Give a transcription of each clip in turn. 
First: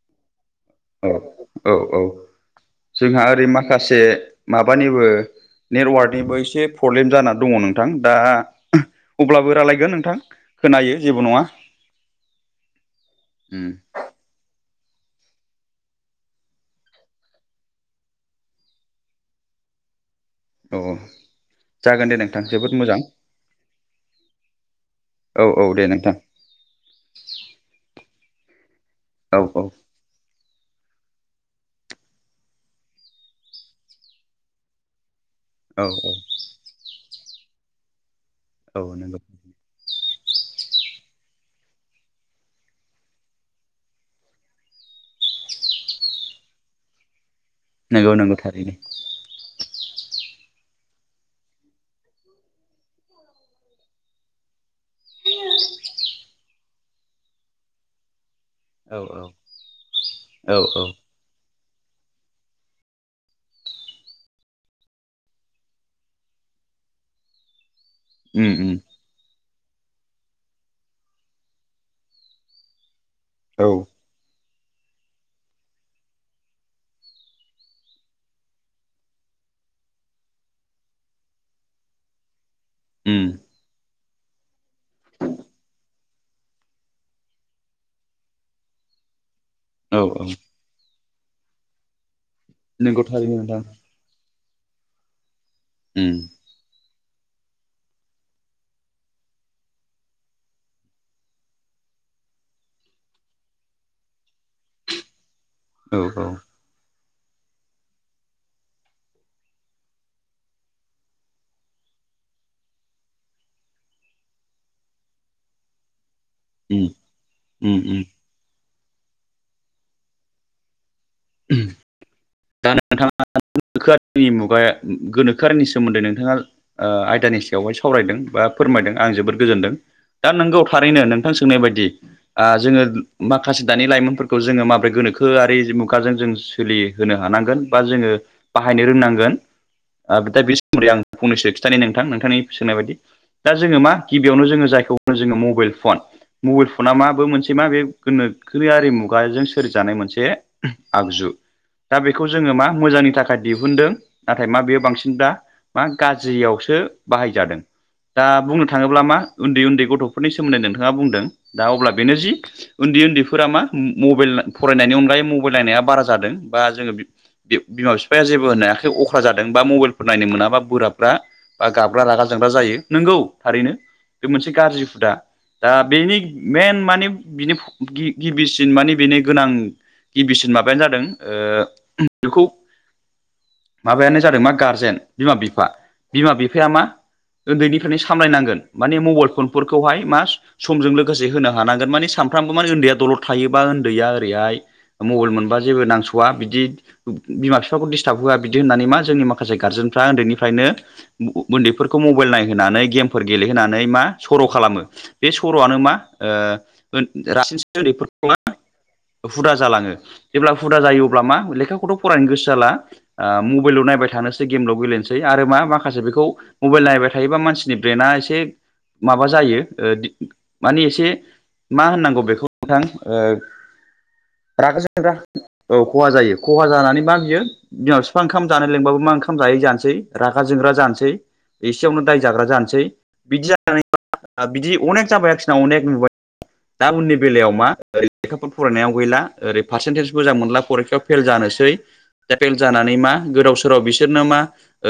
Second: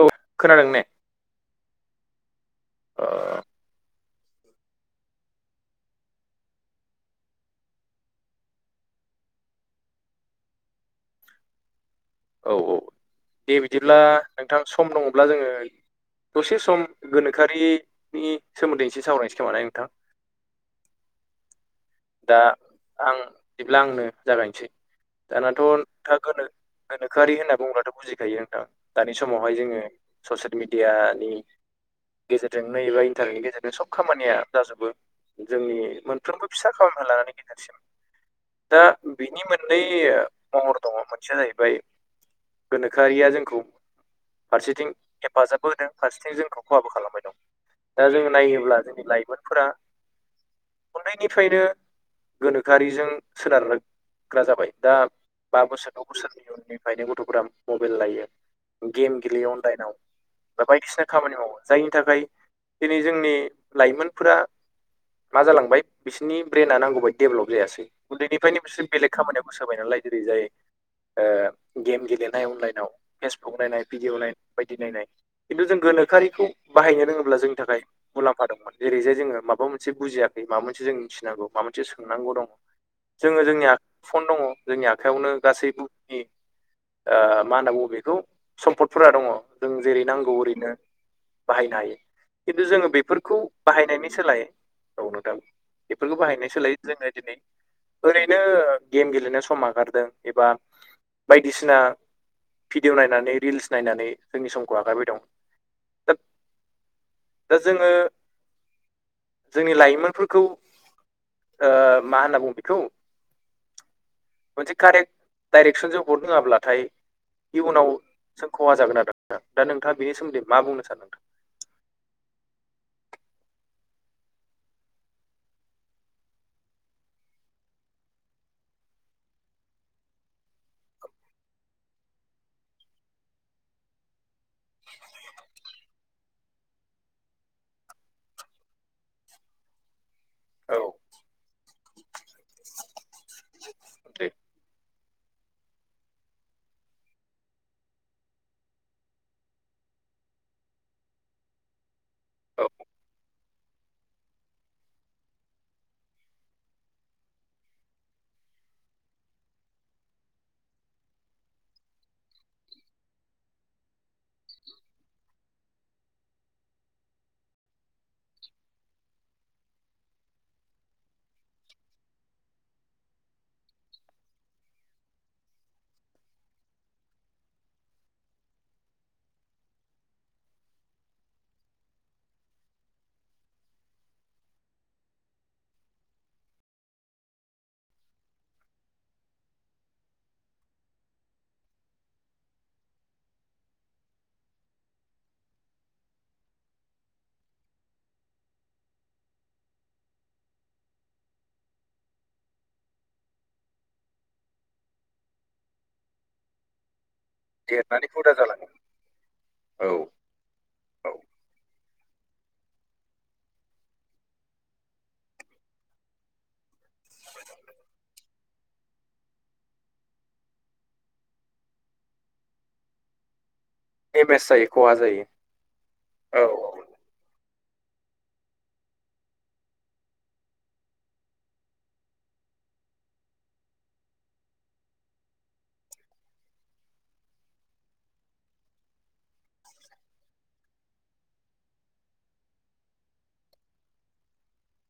औ खोनादों ने। औ औ औ ओ जोंहा ओरै माखासे माबानिबो नेटवार्कनिबो एसे प्रब्लेम जानानै दङ नोंथां दा अब्लाबो रायलायगोन नोंथां। खोनायो जेबो नङा। औ औ दे उम बिदिब्ला नोंथां सम दङब्ला जोङो। दसे सम गोनोखोआरिनि नि सोमोन्दै एसे सावरायनोसै खोमा ने नोंथां। औ औ। जागोन दे दा नोंथां जोबोद मोजां आं बिदिब्ला आंनो जागायनोसै। औ दानाथ' औ दे नोंथां थागोनो गोनोखोआरि होनना बुंङोबथ' बुजिखायो नोंथां दानि औ समावहाय औ जोङो ससियेल मिडिया नि। गेजेरजों नै एबा इन्टारनेटनि गेजेरजों सब खामानिया जाजोबो। जोंनि औ मोनफ्रोमबो फिसा खामानिफ्राय लानानै गिदेरसिम। दा औ नंगौ बिनि मोननै महर दङ मोनसेया जाहै बाय गोनोखोआरिया जोंखौ। फारसेथिं हेफाजाबबो होदों फारसेथिं जोंखौ खहाबो खालामबाय दं। नंगौ दाजों नंगौ थारैनो नायोब्ला जोंनि लाइमोनफोरा उन्दैनिफ्रायनो गोनोखोआरिजों सोनारो। ग्रा जाबाय दा बा बोसोर द' बोसोरनि उननिफ्रायनो गथ'फोरा मबाइल लायो। औ गेम औ गेलेयो अनलाइनाव औ बा औ बायदिसिना खामानि मावो जायनि थाखाय दिनै जोंनि लाइमोनफोरा मा जालांबाय बिसिनि ब्रेना नांगौबादि डेभलप जायासै। उम उन्दैनिफ्रायनो उम बिसोर बेलेग खामानियाव गोसो होबाय नालाय जेरै जायो। ओ गेम गेलेनाय अनलाइनाव फेसबुक औ नायनाय भिडिअ नाय बायदि नायनाय। खिन्थु जों गोनोखोआरिखौ बाहायनो रोङोब्ला जोंनि थाखाय मुलाम्फा दंमोन जेरैहाय जोङो माबा मोनसे बुजियाखै माबा मोनसे जों मिथिनांगौ माबा मोनसे सोंनांगौ दं। उम जोङो जोंनि आख फन दं जोंनि आखाइयावनो गासैबो, ओ मा होनना बुङो बेखौ सम्फदफोरा दङ'। जों औ जेरै औ नांगौ ओरैनो बाहायनो हायो। खिन्थु जोङो नंगौ थारैनो बेफोरखौ नोंथां बाहायनायनि सोलाय औ नोंथां बेफोरखौ उम बाहायनाय। सोलायै जोङो दिनै ओरैनो गेम गेलेनो सम आगारदों एबा बायदिसिना भिडिअ' नायनानै रिल्स नायनानै जोंनि समखौ आगारबाय दं। औ दा औ दा जोङो जोंनि लाइमोनफोरखौ ओ मा होनना बुङो बेखौ मोनसे कारेक्ट डाइरेक्सनजों हरनो रोङाब्लाथाय उम उम इयुनाव उम सों खहा जागोन आरो नोंथां दा नोंथाङा बेनि सोमोन्दै मा बुंनो सानदों? दा नोंथाङा गोनोखोआरि मुगा गोनोखोआरनि सोमोन्दै नोंथाङा ओ आयदानि सायावहाय सावरायदों बा फोरमायदों आं जोबोद गोजोनदों। दा नोंगौ थारैनो नोंथां सोंनाय बायदि ओ जोङो माखासे दानि लाइमोनफोर खौ जोङो माबोरै गोनोआरि जों सोलिहोनो हानांगोन बा जोङो बाहायनो रोंनांगोन। दा बिनि औ समोन्दै आं फंनैसो खिन्थानि नोंथां नोंथांनि सोंनाय बायदि दा जोङो मा दे गिबियावनो जोङो जायखौ होनो जोङो मबाइल फन मबाइल फना माबो मोनसे मा बे गोनोखो आरि मुगाजों सोरजानाय मोनसे आगजु दा बेखौ जोङो औ मा मोजांनि थाखाय दिहुनदों नाथाय मा बेयो बांसिन दा मा गाज्रियावसो बाहायजादों। दा बुंनो थाङोब्ला मा उन्दै उन्दै गथ'फोरनि सोमोन्दै नोंथाङा बुंदों दा अब्ला बेनो जि ओन्दै ओन्दैफोरा मा मबाइल फरायनायनि अनगायै मबाइल नायनाया बारा जादों बा जोङो बे बिफ बिमा बिफाया जेबो होननाय है अख्रा जादों बा मबाइलफोर नायनो मोनाबा बोराबगा बा गाब्रा रागा जोंग्रा जायो नंगौ थारैनो बे मोनसे गाज्रि हुदा। दा बेनि मेन माने बिनि गिबिसिन माने बेनो गोनां गिबिसिन माबायानो जादों ओ बेखौ माबायानो जादों मा गारजेन बिमा बिफा बिमा बिफाया मा ओन्दैनिफ्रायनो सामलायनांगोन माने मबाइल फनफोरखौहाय मा समजों लोगोसे होनो हानांगोन माने सानफ्रामबो माने ओन्दैया दलर थायोबा ओन्दैया ओरैहाय मबाइल मोनबा जेबो नांस'वा बिदि बिमा बिफाखौ डिस्टार्ब होआ बिदि होननानै मा जोंनि माखासे गारजेनफ्रा ओन्दैनिफ्रायनो ओन्दैफोरखौ मबाइल नायहोनानै गेमफोर गेलेहोनानै मा सर' खालामो। बे सर'आनो मा रासिन देरनानै उन्दैफोर [unintelligible] हुदा मा जालाङो हुदा औ जालाङो। जेब्ला हुदा जायो औ अब्ला मा लेखाखौथ' फरायनो गोसो जाला ओ मबाइलाव नायबाय थानोसै गेमल' गेलेनोसै आरो मा माखासे बेखौ मबाइल नायबाय थायोबा मानसिनि ब्रेनाआ एसे माबा जायो दि ओ माने एसे मा होननांगौ बेखौ नोंथां ओ देमेज जायो रागा खहा जायो। औ खहा जायो औ खहा जानानै मा बियो बिमा बिफा ओंखाम जानो लेंबाबो मा ओंखाम जायै जानसै रागा जोंग्रा जानसै। एसेयावनो दाय जाग्रा जानसै बिदि जा [unintelligible] बिदि अनेक जाबाय आरोखिना अनेक नुबाय दा उननि बेलायाव मा ओरै लेखाफोर फरायनायाव गैला ओरै पारसेन्टेज मोजां मोनला फरिखायाव फेल जानोसै दा फेल जानानै मा गोदाव सोराव बिसोरनो मा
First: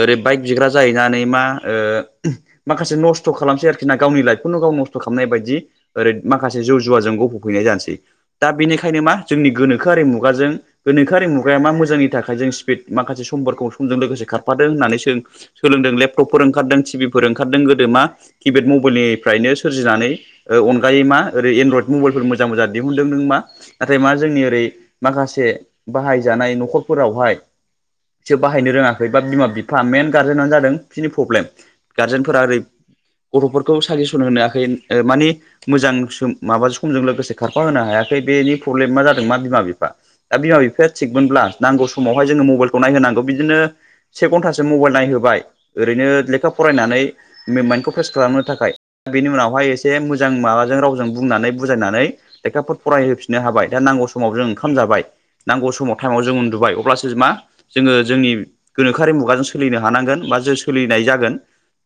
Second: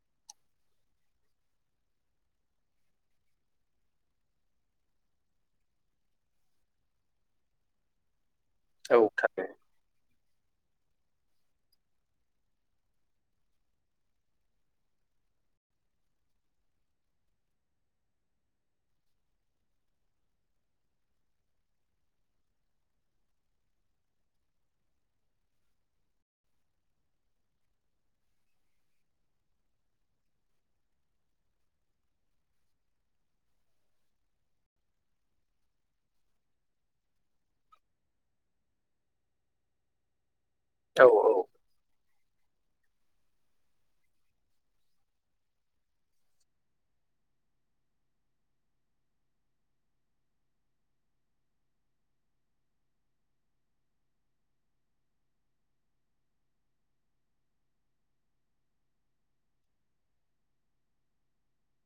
ओरै बाइक बिग्रा जाहैनानै मा ओ माखासे नस्थ खालामसै आरोखि ना गावनि लाइफखौनो गाव नस्थ खालामनाय बायदि ओरै माखासे जौ जुवाजों गफबफैनाय जानोसै दा बेनिखायनो औ मा थार जोंनि गोनोखोआरि मुगाजों गोनोखोरं मुगाया मा मोजांनि थाखाय जों स्पिड माखासे समफोरखौ समजों लोगोसे खारफादों होननानै जों सोलोंदों लेपटपफोर ओंखारदों टिभिफोर ओंखारदों गोदो मा किपेड मबाइलनिफ्रायनो सोरजिनानै अनगायै मा ओरै एनड्रयद मबाइलफोर मोजां मोजां दिहुनदों नों मा नाथाय मा जोंनि रै माखासे बाहायजानाय नखरफोरावहाय बिसोर बाहायनो रोङाखै बा बिमा बिफा मेन गारजेनानो जादों बिनि प्रब्लेम गारजेनफोरा ओरै गथफोरखौ साजेसन होनो हायाखै मानि मोजां माबा समजों लोगोसे खारफााहोनो हायाखै बेनि प्रब्लेमा जादों दा बिमा बिफा दा बिमा बिफाया औ थिगमोनब्ला नांगौ समावहाय जोङो मबाइलखौ नायहांगौ बिदिनो से घन्टासो मबाइल नायहोबाय ओरैनो लेखा फरायनानै माइन्डखौ फ्रेस खालामनो थाखाय दा बेनि उनावहाय एसे मोजां माबाजों रावजों बुंनानै बुजायनानै लेखाफोर फरायहैफिननो दा नांगौ समाव ओंखाम जाबाय नांगौ समाव टाइमाव जों उन्दुबाय अब्लासो जों मा जोङो जोंनि गोनोखोआरि मुगाजों सोलिनो हानांगोन बा जे सोलिनाय जागोन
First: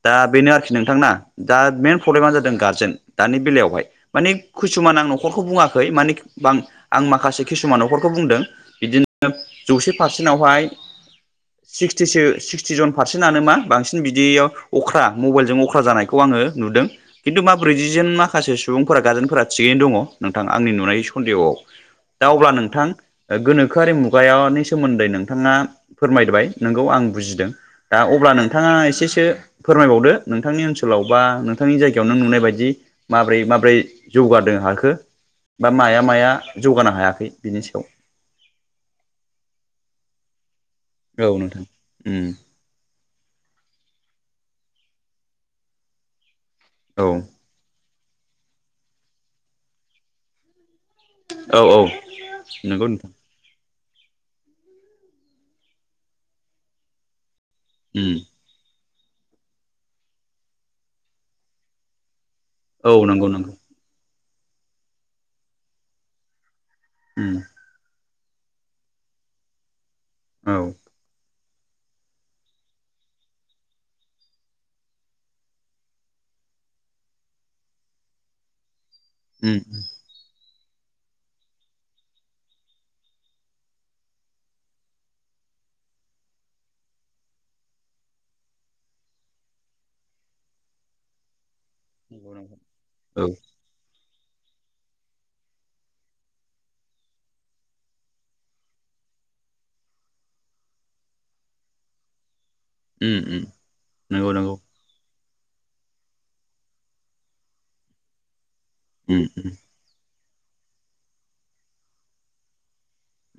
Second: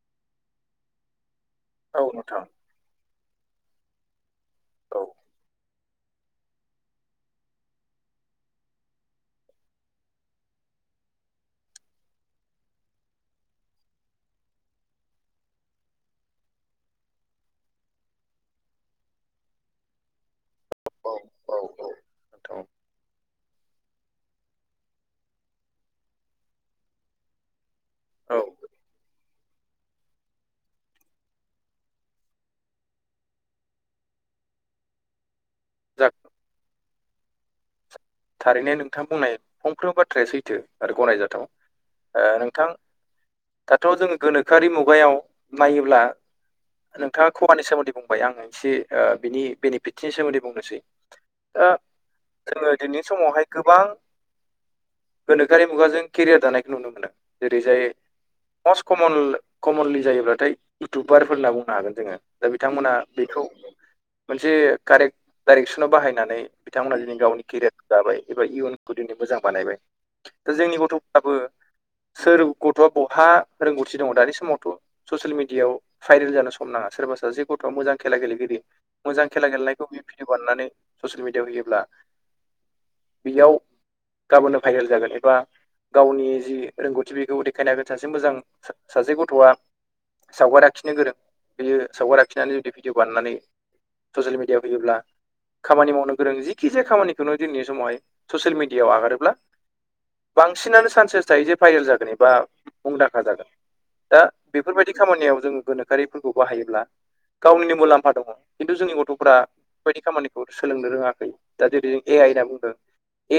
दा बेनो आरोखि नोंथांना दा मेन औ प्रब्लेमानो नोंथां जादों गार्जेन दानि बेलायावहाय मानि किसुमान औ आं नखरखौ बुङाखै हैै माने बां आं माखासे किसुमान नखरखौ बुंदों बिदिनो जौसे पारसेन्टावहाय सिक्सटिसो सिक्सटिजन पारसेन्टानो मा बांसिन बिदियाव अख्रा मबाइलजों अख्रा जानायखौ आङो नुदों खिन्थु मा ब्रैजिजोन माखासे सुबुंफोरा गारजेनफोरा थिगैनो दङ नोंथां आंनि नुनाय औ सन्देहआव औ औ दा अब्ला नोंथां गोनोखोआरि मुगानि सोमोन्दै नोंथाङा फोरमायबाय नोंगौ आं बुजिदों दा अब्ला औ नोंथाङा एसेसो फोरमायबावदो नोंथांनि ओनसोलाव बा नोंथांनि जायगायाव नों नुनाय बायदि माब्रै माबोरै जौगादों हाखो बा माया जा माया जौगानो हायाखै बिनि सायाव थारैनो नोंथां बुंनाय फंफ्रोमबो बाथ्राया सैथो आरो औ गनायजाथाव नोंथां ओ उम नोंथां दाथ जों गोनोखोआरि मुगायाव नायोब्ला औ नोंथाङा खब मानि सोमोन्दै बुंबाय आङो एसे बिनि बेनिफिटनि सोमोन्दै बुंनोसै दा औ औ जोङो नंगौ दिनैनि समावहाय गोबां गोनोखोआरि मुगाजों केरियार दानायखौ नुनो मोनो जेरै जाय उम मस्ट कम कमनलि जायोब्लाथाय इउटुबारफोर होनना बुंनो हागोन जोङो दा बिथांमोना औ नंगौ बेखौ नंगौ मोनसे कारेक्ट डाइरेक्सनाव बाहायनानै बिथांमोना दिनै उम गावनि केरियारखौ दाबाय एबा इयुनखौ दिनै मोजां बानायबाय दा औ उम जोंनि गथ सोर गथआ बहा रोंगथि दङ दानि समावथ ससियेल मिडियाआव भाइरेल जानो सम नाङा सोरबा सासे गथ'आ मोजां खेला गेलेगिरि मोजां खेला नंगौ गेलनायखौ बे भिडिअ बानायनानै ससियेल मिडियाआव होयोब्ला बेयाव गाबोननो फाभाइरेल जागोन एबा गावनि जि रोंगौथि बेखौ देखायनो हागोन सासे मोजां सासे गथआ सावगारि आखिनो गोरों बेयो सावगारि नंगौ आखिनानै जुदि औ बानायनानै ससियेल मिडियाआव फैयोब्ला खामानि मावनो गोरों जिखि जाया खामानि खुनु दिननि समावहाय ससियेल मिडियाव आगारोब्ला बांसिनानो चान्सेस थायो जे भाइरेल जागोन एबा उम मुंदांखा जागोन उम दा नंगौ नंगौ बेफोरबायदि खामानियाव जों गोनोखोआरिफोरखौ बाहायोब्ला गावनिनो मुलाम्फा दङ खिन्थु जोंनि उम गथफ्रा बेबायदि सोलोंनो रोङाखै दा जेरै जों ए आइ होनना बुंदों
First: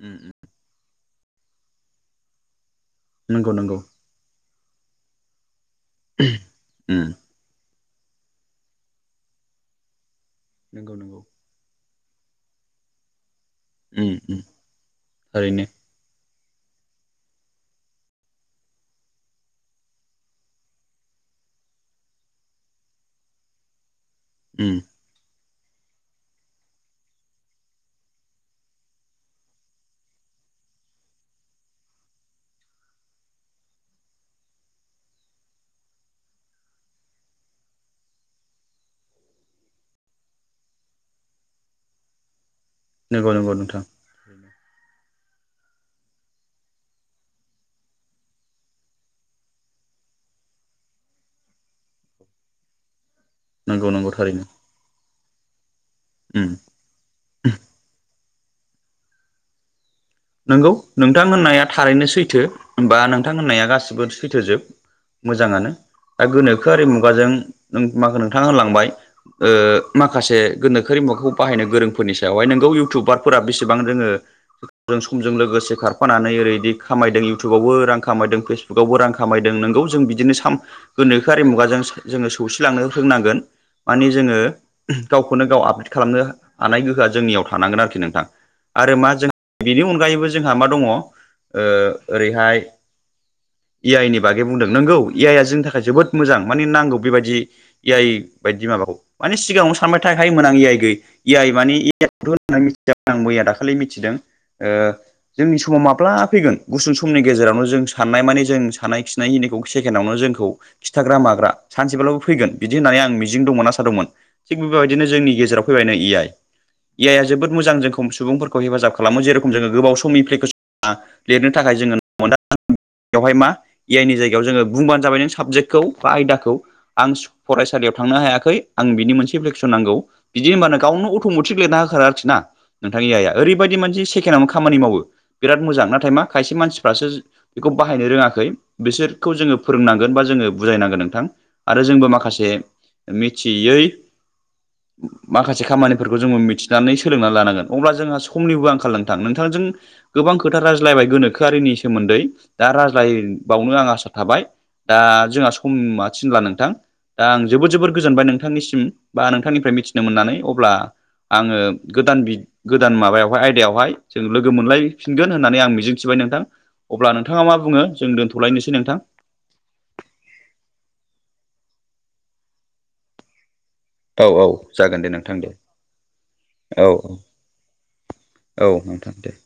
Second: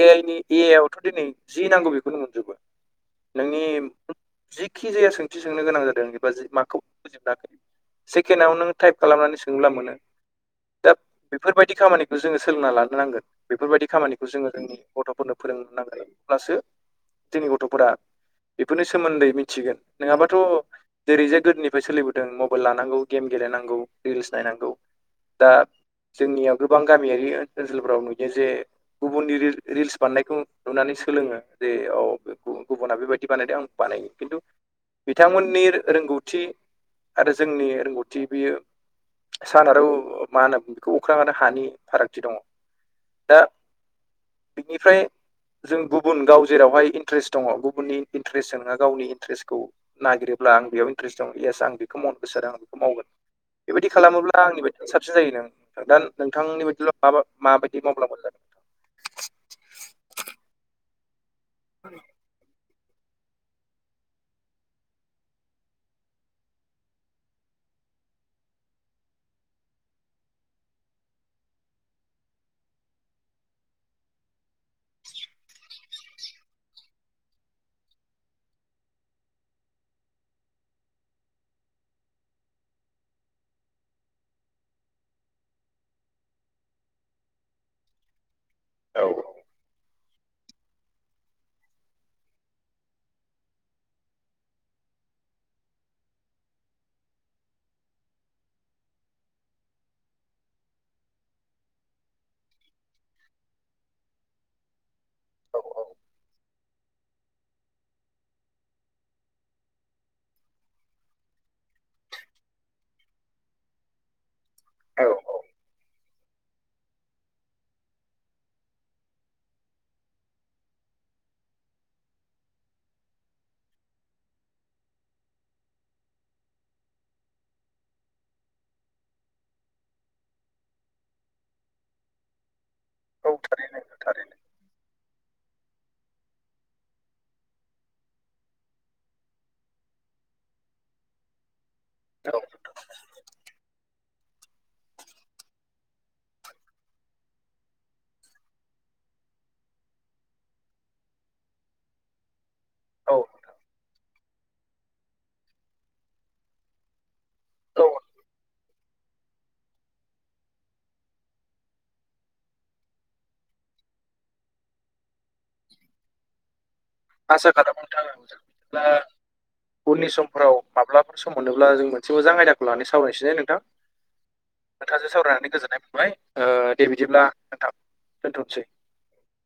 ए उम नि ए आइ आवथ' दिनै जि नांगौ बेखौनो मोनजोबगोन नंगौ नोंनि नंगौ जिखि जाया सोंथि सोंनो गोनां जादों एबा जि माखौ उम बुजिमोनाखै सेकेनावनो नों टाइप खालामनानै सोङोब्ला मोनो। नोंगौ नोंगौ इफोरबायदि खामानिखौ जोङो सोलोंना लानो नांगोन बेफोरबायदि उम खामानिखौ उम जोङो जोंनि गथ'फोरनो थारैनो फोरोंनो नांगोन। अब्लासो जोंनि गथ'फोरा बेफोरनि सोमोन्दै मिथिगोन नोङाबाथ' जेरै जे गोदोनिफ्राय सोलिबोदों मबेल लानांगौ गेम गेलेनांगौ रिल्स उम नायनांगौ दा जोंनियाव गोबां गामियारि ओनसोलफोराव नुयो जे गुबुननि रि रिल्स बानायनायखौ नुनानै सोलोङो जे औ बेखौ गुबुना‌‌ बेखौ बेबायदि बानायदों आं बानायनि किन्थु बिथांमोननि रोंगौथि आरो जोंनि रोंगौथि बेयो सान आरो मा होनो बेखौ अख्रां आरो हानि फारागथि दङ। नोंगौ दा नोंगौ नोंथां। बिनिफ्राय जों गुबुन गाव जेरावहाय इन्ट्रेस्ट दङ गुबुननि इन्ट्रेस्टजों नङा गावनि इन्ट्रेस्टखौ नागिरोब्ला आं बेयाव इन्टारेस् दं इयस आं बेखौ मावनो गोसो जादों आं बेखौ मावगोन। नंगौ बेबायदि नंगौ खालामोब्ला थारैनो आंनि बायदि साबसिन जायो दां नोंथां उम नोंथांनि बायदिब्ला मा माबायदि माब्ला मोजां नोंगौ नोंथांहोननाया थारैनो सैथो होमबा नोंथां होननाया गासैबो सैथो जोब। मोजाङानो दा गोनोखोआरि मुगाजों ओं मा नोंथांङा होलांबाय ओ माखासे गोनोखोरि मुगाखौ बाहायनो गोरोंफोरनि सायावहाय नोंगौ इउटुबारफोरा बेसेबां जोंङो जों समजों लोगोसे खारफानानै ओरैदि खामायदों इउटुबावबो रां खामायदों फेसबुकआवबो रां खामायदों नोंगौ जों बिदिनो साम गोनोखोआरि मुगाजों जोंङो सौसिलांनो रोंनांगोन। माने जोंङो गावखौनो गाव आपडेट खालामनो हानाय गोहोआ जोंनियाव थानांगोन आरोखि नोंथां आरो औ मा जों बेनि अनगायैबो जोंहा मा दङ ओ ओरैहाय इ आइ नि बागै बुंदों नोंगौ इ आइ आ जोंनि थाखाय जोबोद मोजां माने नांगौ बेबायदि इ आइ बायदि माबाखौ माने सिगांङावनो सानबाय थाखायोमोन आं इ आइ गैय इ आइ माने [inaudible] मिथिदों आं मैया दाखालि मिथिदों ओ जोंनि समाव औ माब्ला फैगोन गुसुं समनि गेजेरावनो जों साननाय माने जों सानाय खिनाय खिनिखौ सेकेनावनो जोंखौ खिथाग्रा माग्रा सानसेब्लाबो फैगोन बिदि होननानै आं मिजिं दंमोन आसा दोंमोन। थिग बेबायदिनो जोंनि औ गेजेराव फैबायनै इ आइ इ आइ आ जोबोद मोजां जोंखौ सुबुंफोरखौ हेफाजाब खा खालामो जेरखम जोंङो गोबाव सम एप्लिकेसना लिरनो थाखाय जोंङो मोन बेवहाय मा इ आइ नि जायगायाव जोंङो बुंबानो जाबाय नों साबजेक्टखौ बा आयदाखौ आं इस फरायसालियाव थांनो हायाखै आं बिनि मोनसे एपलिकेसन नांगौ। बिदि होमब्लानो गावनो अट'मटिक लिरना होखार आरो खि ना नोंथां ए आइ आ औ थारैनो ओरैबायदि मोनसे सेकेनआवनो खामानि माव मावो बिराद मोजां नाथाय मा खायसे मानसिफोराजो बेखौ बाहायनो रोंङाखै बिसोरखौ जोंङो फोरोंनांगोन बा जोंङो बुजायनांगोन नोंथां। आरो जोंबो माखासे मिथियै माखासे खामानिफोरखौ जोंङो मिथिनानै सोलोंनानै लानांगोन अब्ला जोंहा समनिबो आं खाल नोंथां नोंथांजों गोबां खोथा रायज्लायबाय गोनोखोआरिनि सोमोन्दै दा थारैनो औ राज्लायबावनो आंआ आसा थाबाय दा जोंहा समा थिनला नोंथां। दा आं जोबोद औ जोबोर गोजोनबाय नोंथांनिसिम बा नोंथांनिफ्राय मिथिनो मोननानै अब्ला आंङो गोदान बि गोदान माबायावहाय आयदायाव हाय जों लोगो मोनलायफिनगोन होननानै आं मिजिंथिबाय नोंथां। अब्ला नोंथांङा आसा मा खालामो बुंङो जों नोंथां दोनथ'लायनोसै दा नोंथां। उननि समफोराव माब्लाफोर सम मोनोब्ला जों मोनसे मोजां आयदाखौ लानानै सावरायनोसै दे नोंथां। औ औ। जागोन नोंथांजों दे नोंथां दे सावरायनानै गोजोननाय मोनबाय ओ दे औ बिदिब्ला नोंथां। दोनथ'नोसै औ नोंथां दे।